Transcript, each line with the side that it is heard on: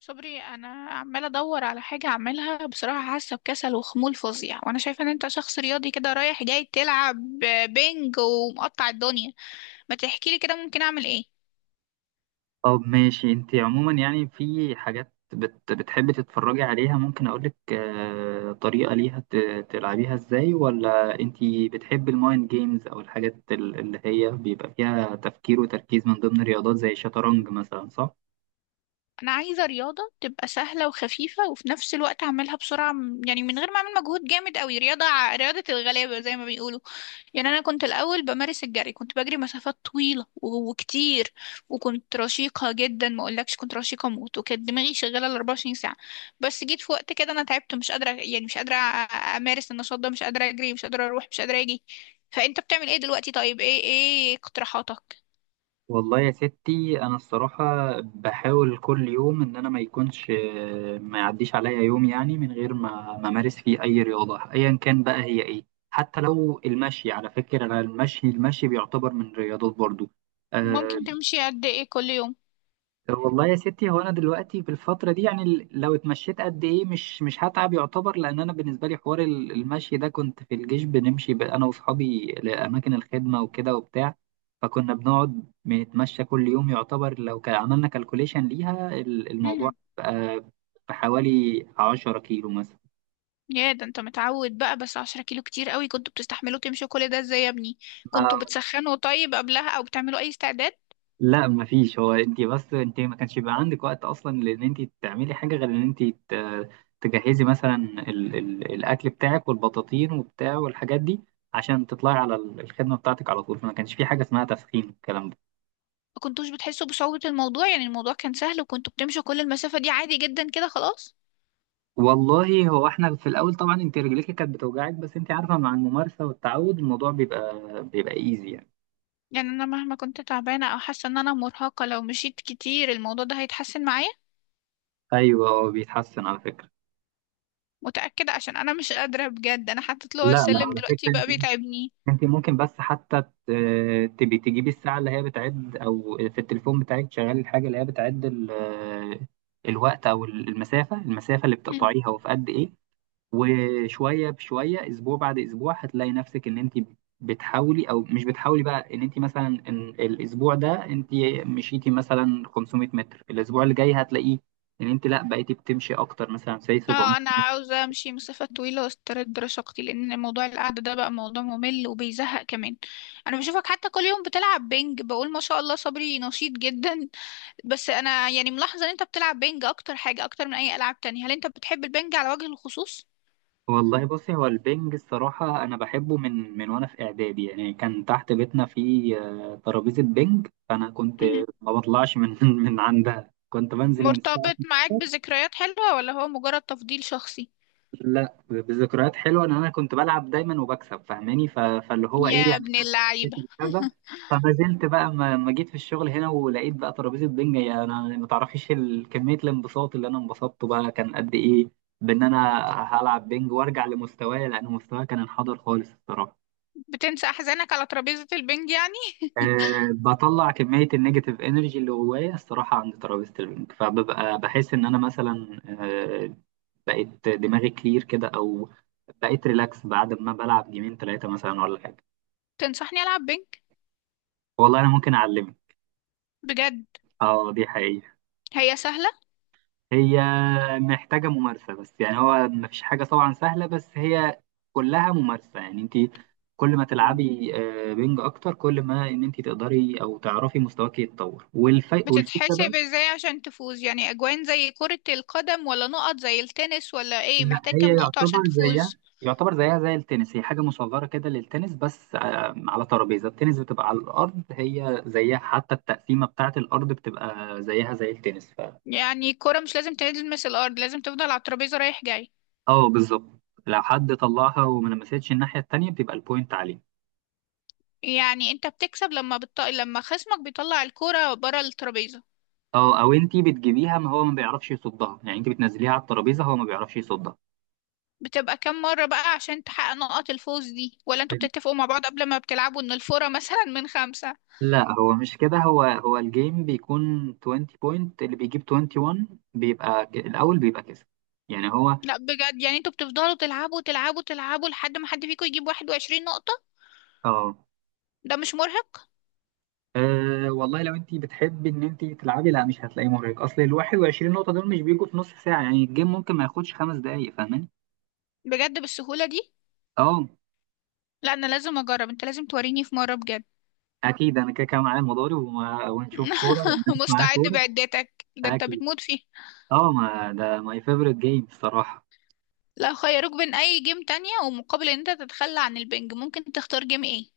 left: صبري، انا عماله ادور على حاجه اعملها. بصراحه حاسه بكسل وخمول فظيع، وانا شايفه ان انت شخص رياضي كده رايح جاي تلعب بينج ومقطع الدنيا. ما تحكي لي كده ممكن اعمل ايه؟
right: طب ماشي. انت عموما يعني في حاجات بتحبي تتفرجي عليها، ممكن اقولك طريقة ليها تلعبيها ازاي، ولا انت بتحبي المايند جيمز او الحاجات اللي هي بيبقى فيها تفكير وتركيز من ضمن الرياضات زي الشطرنج مثلا، صح؟
left: انا عايزه رياضه تبقى سهله وخفيفه وفي نفس الوقت اعملها بسرعه، يعني من غير ما اعمل مجهود جامد قوي، رياضه رياضه الغلابه زي ما بيقولوا. يعني انا كنت الاول بمارس الجري، كنت بجري مسافات طويله و- وكتير، وكنت رشيقه جدا، ما اقولكش كنت رشيقه موت، وكانت دماغي شغاله ال 24 ساعه. بس جيت في وقت كده انا تعبت مش قادره، يعني مش قادره امارس النشاط ده، مش قادره اجري، مش قادره اروح، مش قادره اجي. فانت بتعمل ايه دلوقتي؟ طيب ايه اقتراحاتك؟
right: والله يا ستي، انا الصراحه بحاول كل يوم ان انا ما يكونش، ما يعديش عليا يوم، يعني من غير ما امارس فيه اي رياضه ايا كان بقى هي ايه. حتى لو المشي، على فكره، انا المشي بيعتبر من الرياضات برضو. آه،
left: ممكن تمشي قد ايه كل يوم؟
right: والله يا ستي، هو انا دلوقتي في الفتره دي يعني، لو اتمشيت قد ايه مش هتعب يعتبر، لان انا بالنسبه لي حوار المشي ده، كنت في الجيش بنمشي انا واصحابي لاماكن الخدمه وكده وبتاع. فكنا بنقعد بنتمشى كل يوم يعتبر، لو كان عملنا كالكوليشن ليها الموضوع
left: امم.
right: بقى بحوالي 10 كيلو
left: يا ده انت متعود بقى، بس 10 كيلو كتير قوي، كنتوا بتستحملوا تمشوا كل ده ازاي يا ابني؟ كنتوا
right: مثلا.
left: بتسخنوا طيب قبلها او بتعملوا اي استعداد؟
right: لا مفيش، هو انت بس انت ما كانش بيبقى عندك وقت اصلا لان انت تعملي حاجه، غير ان انت تجهزي مثلا ال الاكل بتاعك والبطاطين وبتاع والحاجات دي، عشان تطلعي على الخدمه بتاعتك على طول، فما كانش في حاجه اسمها تسخين، الكلام ده.
left: ما كنتوش بتحسوا بصعوبة الموضوع؟ يعني الموضوع كان سهل وكنتوا بتمشوا كل المسافة دي عادي جدا كده خلاص؟
right: والله، هو احنا في الاول طبعا انت رجليك كانت بتوجعك، بس انت عارفه مع الممارسه والتعود الموضوع بيبقى ايزي يعني.
left: يعني انا مهما كنت تعبانة او حاسة ان انا مرهقة، لو مشيت كتير الموضوع ده هيتحسن معايا؟
right: ايوه هو بيتحسن على فكره.
left: متأكدة؟ عشان انا مش قادرة بجد، انا حطيت له
right: لا لا،
left: السلم
right: على
left: دلوقتي بقى
right: فكره،
left: بيتعبني.
right: انت ممكن بس حتى تبي تجيبي الساعة اللي هي بتعد، او في التليفون بتاعك تشغلي الحاجة اللي هي بتعد الوقت او المسافة اللي
left: مم.
right: بتقطعيها وفي قد ايه. وشوية بشوية، اسبوع بعد اسبوع، هتلاقي نفسك ان انت بتحاولي او مش بتحاولي بقى، ان انت مثلا، ان الاسبوع ده انت مشيتي مثلا 500 متر، الاسبوع اللي جاي هتلاقيه ان انت لا بقيتي بتمشي اكتر، مثلا زي 700.
left: اه انا عاوزة امشي مسافة طويلة واسترد رشاقتي، لان موضوع القعدة ده بقى موضوع ممل وبيزهق كمان. انا بشوفك حتى كل يوم بتلعب بينج، بقول ما شاء الله صبري نشيط جدا. بس انا يعني ملاحظه ان انت بتلعب بينج اكتر حاجه، اكتر من اي العاب تانية. هل انت بتحب البينج على وجه الخصوص؟
right: والله بصي، هو البنج الصراحة أنا بحبه من وأنا في إعدادي، يعني كان تحت بيتنا في ترابيزة بنج، فأنا كنت
left: مهم.
right: ما بطلعش من من عندها، كنت بنزل من الساعة
left: مرتبط معاك
right: 12.
left: بذكريات حلوه ولا هو مجرد تفضيل شخصي؟
right: لا، بذكريات حلوة إن أنا كنت بلعب دايما وبكسب فاهماني، فاللي هو إيه
left: يا
right: يعني،
left: ابن
right: حسيت
left: اللعيبه!
right: بالكذا. فما زلت بقى، ما جيت في الشغل هنا ولقيت بقى ترابيزة بنج، يعني أنا ما تعرفيش كمية الانبساط اللي أنا انبسطته بقى كان قد إيه، بإن أنا هلعب بنج وأرجع لمستواي، لأن مستواي كان انحدر خالص الصراحة.
left: بتنسى احزانك على ترابيزه البينج يعني؟
right: أه، بطلع كمية النيجاتيف انرجي اللي جوايا الصراحة عند ترابيزة البنج، فببقى بحس إن أنا مثلا بقيت دماغي كلير كده، أو بقيت ريلاكس بعد ما بلعب جيمين تلاتة مثلا ولا حاجة.
left: تنصحني العب بينج؟
right: والله أنا ممكن أعلمك.
left: بجد؟
right: أه، دي حقيقة.
left: هي سهله؟
right: هي محتاجة ممارسة بس يعني، هو مفيش حاجة طبعا سهلة، بس هي كلها ممارسة يعني، أنت كل ما
left: مم.
right: تلعبي بنج أكتر، كل ما إن أنت تقدري أو تعرفي مستواك يتطور، والفكرة.
left: بتتحسب ازاي عشان تفوز؟ يعني اجوان زي كره القدم ولا نقط زي التنس ولا ايه؟
right: لا،
left: محتاج كام
right: هي
left: نقطه
right: يعتبر
left: عشان
right: زيها
left: تفوز؟
right: يعتبر زيها زي التنس، هي حاجة مصغرة كده للتنس، بس على ترابيزة التنس بتبقى على الأرض، هي زيها، حتى التقسيمة بتاعة الأرض بتبقى زيها زي التنس
left: يعني الكره مش لازم تلمس الارض، لازم تفضل على الترابيزه رايح جاي؟
right: اه، بالظبط. لو حد طلعها وما لمستش الناحية التانية بتبقى البوينت عليه.
left: يعني انت بتكسب لما لما خصمك بيطلع الكرة بره الترابيزة؟
right: اه، أو انتي بتجيبيها، ما هو ما بيعرفش يصدها يعني، انتي بتنزليها على الترابيزة هو ما بيعرفش يصدها.
left: بتبقى كام مرة بقى عشان تحقق نقط الفوز دي؟ ولا انتوا بتتفقوا مع بعض قبل ما بتلعبوا ان الفورة مثلا من خمسة؟
right: لا، هو مش كده، هو الجيم بيكون 20 بوينت، اللي بيجيب 21 بيبقى الأول بيبقى كسب يعني. هو
left: لا بجد، يعني انتوا بتفضلوا تلعبوا تلعبوا تلعبوا لحد ما حد فيكم يجيب 21 نقطة؟
right: اه،
left: ده مش مرهق؟
right: أه والله، لو انت بتحبي ان انت تلعبي لا مش هتلاقيه مرهق، اصل ال 21 نقطة دول مش بيجوا في نص ساعة، يعني الجيم ممكن ما ياخدش 5 دقايق فاهماني؟
left: بجد بالسهولة دي؟
right: اه،
left: لا انا لازم اجرب، انت لازم توريني في مرة بجد.
right: اكيد، انا كده كده معايا المضارب ونشوف كورة، لما مش معايا
left: مستعد
right: كورة.
left: بعدتك، ده انت
right: اكيد.
left: بتموت فيه.
right: اه، ما ده ماي فيفورت جيم الصراحة.
left: لو خيروك بين اي جيم تانية ومقابل ان انت تتخلى عن البنج، ممكن تختار جيم ايه؟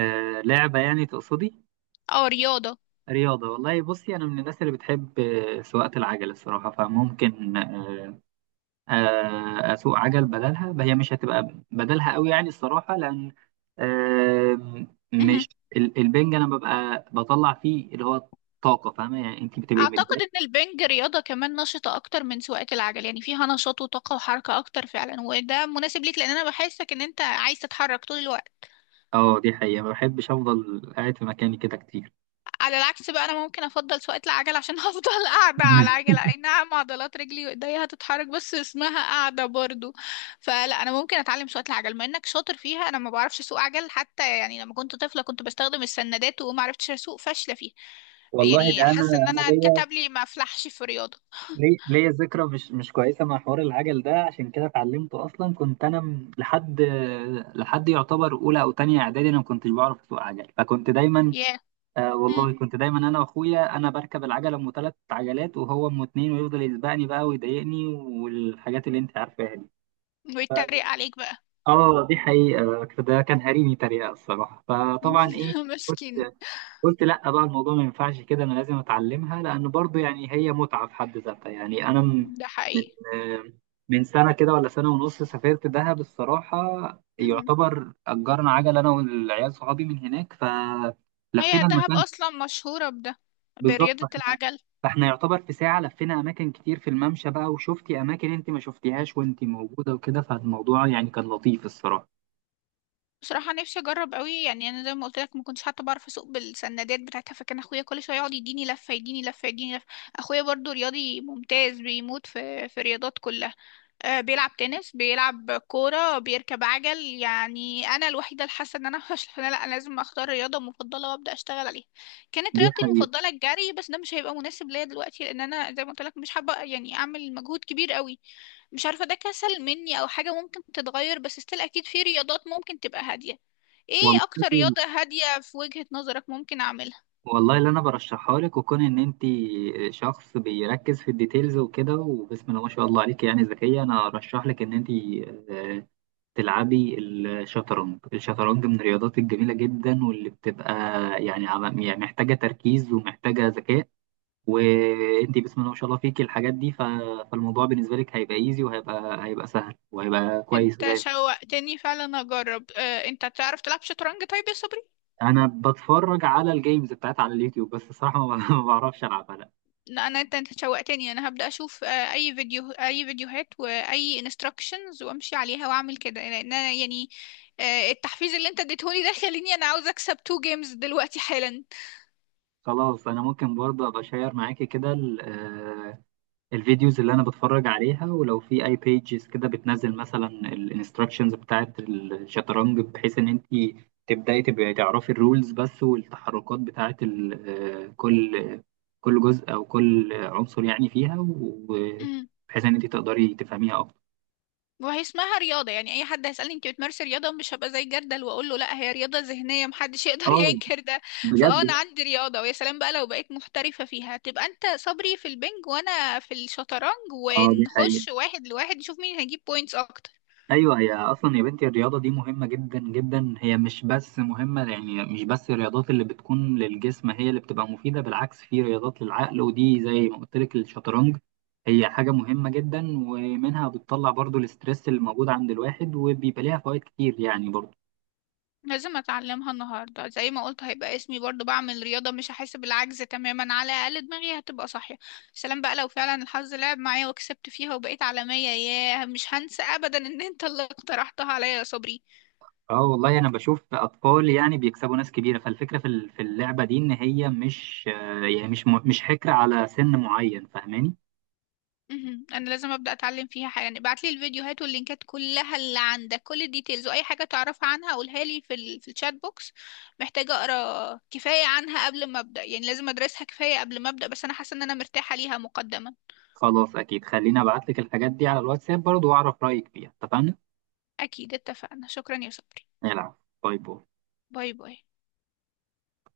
right: أه، لعبة يعني تقصدي؟
left: اه، رياضة.
right: رياضة. والله بصي، انا من الناس اللي بتحب سواقة العجل الصراحة، فممكن اسوق عجل بدلها. هي مش هتبقى بدلها قوي يعني الصراحه، لان آم، مش البنج انا ببقى بطلع فيه اللي هو طاقه، فاهمه، يعني انت بتبقي
left: اعتقد
right: متضايقه.
left: ان البنج رياضة كمان نشطة اكتر من سواقة العجل، يعني فيها نشاط وطاقة وحركة اكتر فعلا، وده مناسب ليك لان انا بحسك ان انت عايز تتحرك طول الوقت.
right: اه، دي حقيقه، ما بحبش افضل قاعد في مكاني كده كتير.
left: على العكس بقى انا ممكن افضل سواقة العجل، عشان هفضل قاعدة على العجلة، اي نعم عضلات رجلي وايديا هتتحرك، بس اسمها قاعدة برضو. فلا انا ممكن اتعلم سواقة العجل، ما انك شاطر فيها. انا ما بعرفش اسوق عجل حتى، يعني لما كنت طفلة كنت بستخدم السندات وما عرفتش اسوق، فاشلة فيها.
right: والله، ده
left: يعني
right: انا
left: حاسة ان
right: انا
left: انا
right: ليا،
left: انكتب لي ما افلحش في الرياضة.
right: ليا ذكرى مش كويسه مع حوار العجل ده، عشان كده اتعلمته اصلا. كنت انا لحد يعتبر اولى او تانية اعدادي، انا ما كنتش بعرف اسوق عجل، فكنت دايما،
left: ياه. yeah.
right: والله كنت دايما انا واخويا، انا بركب العجله ام ثلاث عجلات وهو ام اتنين، ويفضل يسبقني بقى ويضايقني والحاجات اللي انت عارفاها دي.
left: ويتريق عليك بقى.
right: اه، دي حقيقه، ده كان هريني تريقه الصراحه، فطبعا ايه، قلت
left: مسكين.
right: قلت لا بقى، الموضوع ما ينفعش كده، انا لازم اتعلمها، لان برضو يعني هي متعه في حد ذاتها يعني. انا
left: ده
right: من
left: حقيقي.
right: آه، من سنه كده ولا سنه ونص، سافرت دهب الصراحه،
left: مهم.
right: يعتبر اجرنا عجله انا والعيال صحابي من هناك،
left: هي
right: فلفينا
left: دهب
right: المكان.
left: اصلا مشهوره بده،
right: بالظبط،
left: برياضه
right: فاحنا
left: العجل.
right: فاحنا يعتبر في ساعة لفينا أماكن كتير في الممشى بقى، وشفتي أماكن أنت ما شفتيهاش وأنت موجودة وكده، فالموضوع يعني كان لطيف الصراحة.
left: بصراحه نفسي اجرب قوي، يعني انا زي ما قلت لك ما كنتش حتى بعرف اسوق بالسندات بتاعتها، فكان اخويا كل شويه يقعد يديني لفه يديني لفه يديني لفه. اخويا برضو رياضي ممتاز، بيموت في الرياضات كلها. آه، بيلعب تنس بيلعب كورة بيركب عجل، يعني أنا الوحيدة اللي حاسة إن أنا مش. أنا لأ، أنا لازم أختار رياضة مفضلة وأبدأ أشتغل عليها. كانت
right: دي
left: رياضتي
right: حقيقة.
left: المفضلة الجري، بس ده مش هيبقى مناسب ليا دلوقتي، لأن أنا زي ما قلت لك مش حابة يعني أعمل مجهود كبير قوي. مش عارفة ده كسل مني أو حاجة ممكن تتغير، بس استيل أكيد في رياضات ممكن تبقى هادية.
right: والله
left: إيه أكتر رياضة هادية في وجهة نظرك ممكن أعملها؟
right: والله اللي أنا برشحها لك وكون إن أنت شخص بيركز في الديتيلز وكده، وبسم الله ما شاء الله عليك، يعني ذكية، أنا أرشح لك إن أنت آه، تلعبي الشطرنج. الشطرنج من الرياضات الجميلة جدا، واللي بتبقى يعني يعني محتاجة تركيز ومحتاجة ذكاء، وانت بسم الله ما شاء الله فيك الحاجات دي، فالموضوع بالنسبه لك هيبقى ايزي، وهيبقى هيبقى سهل، وهيبقى كويس
left: أنت
right: وجامد.
left: شوقتني فعلا أجرب. أه أنت تعرف تلعب شطرنج طيب يا صبري؟
right: انا بتفرج على الجيمز بتاعت على اليوتيوب بس الصراحه، ما ما بعرفش العبها لا.
left: لا انا، انت شوقتني، انا هبدأ اشوف آه، اي فيديو اي فيديوهات واي انستراكشنز، وامشي عليها واعمل كده لان انا يعني، آه، التحفيز اللي انت اديتهولي ده خليني انا عاوزه اكسب تو جيمز دلوقتي حالا.
right: خلاص، انا ممكن برضه ابقى شير معاكي كده الفيديوز اللي انا بتفرج عليها، ولو في اي بيجز كده بتنزل مثلا الانستراكشنز بتاعت الشطرنج، بحيث ان انت تبداي تبقي تعرفي الرولز بس، والتحركات بتاعت آه، كل كل جزء او كل عنصر يعني فيها،
left: امم.
right: وبحيث ان انت تقدري تفهميها اكتر.
left: وهي اسمها رياضه، يعني اي حد هيسالني انت بتمارسي رياضه مش هبقى زي جردل واقول له لا، هي رياضه ذهنيه محدش يقدر
right: اه،
left: ينكر ده.
right: بجد.
left: فاه انا عندي رياضه، ويا سلام بقى لو بقيت محترفه فيها، تبقى انت صبري في البنج وانا في الشطرنج،
right: اه، دي حقيقة.
left: ونخش واحد لواحد نشوف مين هيجيب بوينتس اكتر.
right: ايوه، هي اصلا يا بنتي الرياضه دي مهمه جدا جدا، هي مش بس مهمه يعني، مش بس الرياضات اللي بتكون للجسم هي اللي بتبقى مفيده، بالعكس في رياضات للعقل، ودي زي ما قلت لك الشطرنج، هي حاجه مهمه جدا. ومنها بتطلع برضو الاسترس اللي موجود عند الواحد، وبيبقى ليها فوائد كتير يعني برضو.
left: لازم اتعلمها النهارده زي ما قلت، هيبقى اسمي برضو بعمل رياضه، مش هحس بالعجز تماما، على الاقل دماغي هتبقى صاحيه. سلام بقى لو فعلا الحظ لعب معايا وكسبت فيها وبقيت عالميه، ياه مش هنسى ابدا ان انت اللي اقترحتها عليا يا صبري.
right: اه والله، انا بشوف اطفال يعني بيكسبوا ناس كبيره، فالفكره في في اللعبه دي، ان هي مش آه، يعني مش حكر على سن معين فاهماني.
left: مهم. انا لازم ابدا اتعلم فيها حاجه، يعني ابعت لي الفيديوهات واللينكات كلها اللي عندك، كل الديتيلز واي حاجه تعرفها عنها قولها لي في في الشات بوكس. محتاجه اقرا كفايه عنها قبل ما ابدا، يعني لازم ادرسها كفايه قبل ما ابدا، بس انا حاسه ان انا مرتاحه ليها مقدما.
right: خلاص، أكيد، خليني أبعت لك الحاجات دي على الواتساب برضو وأعرف رأيك فيها، اتفقنا؟
left: اكيد اتفقنا. شكرا يا صبري.
right: يلا، باي باي.
left: باي باي.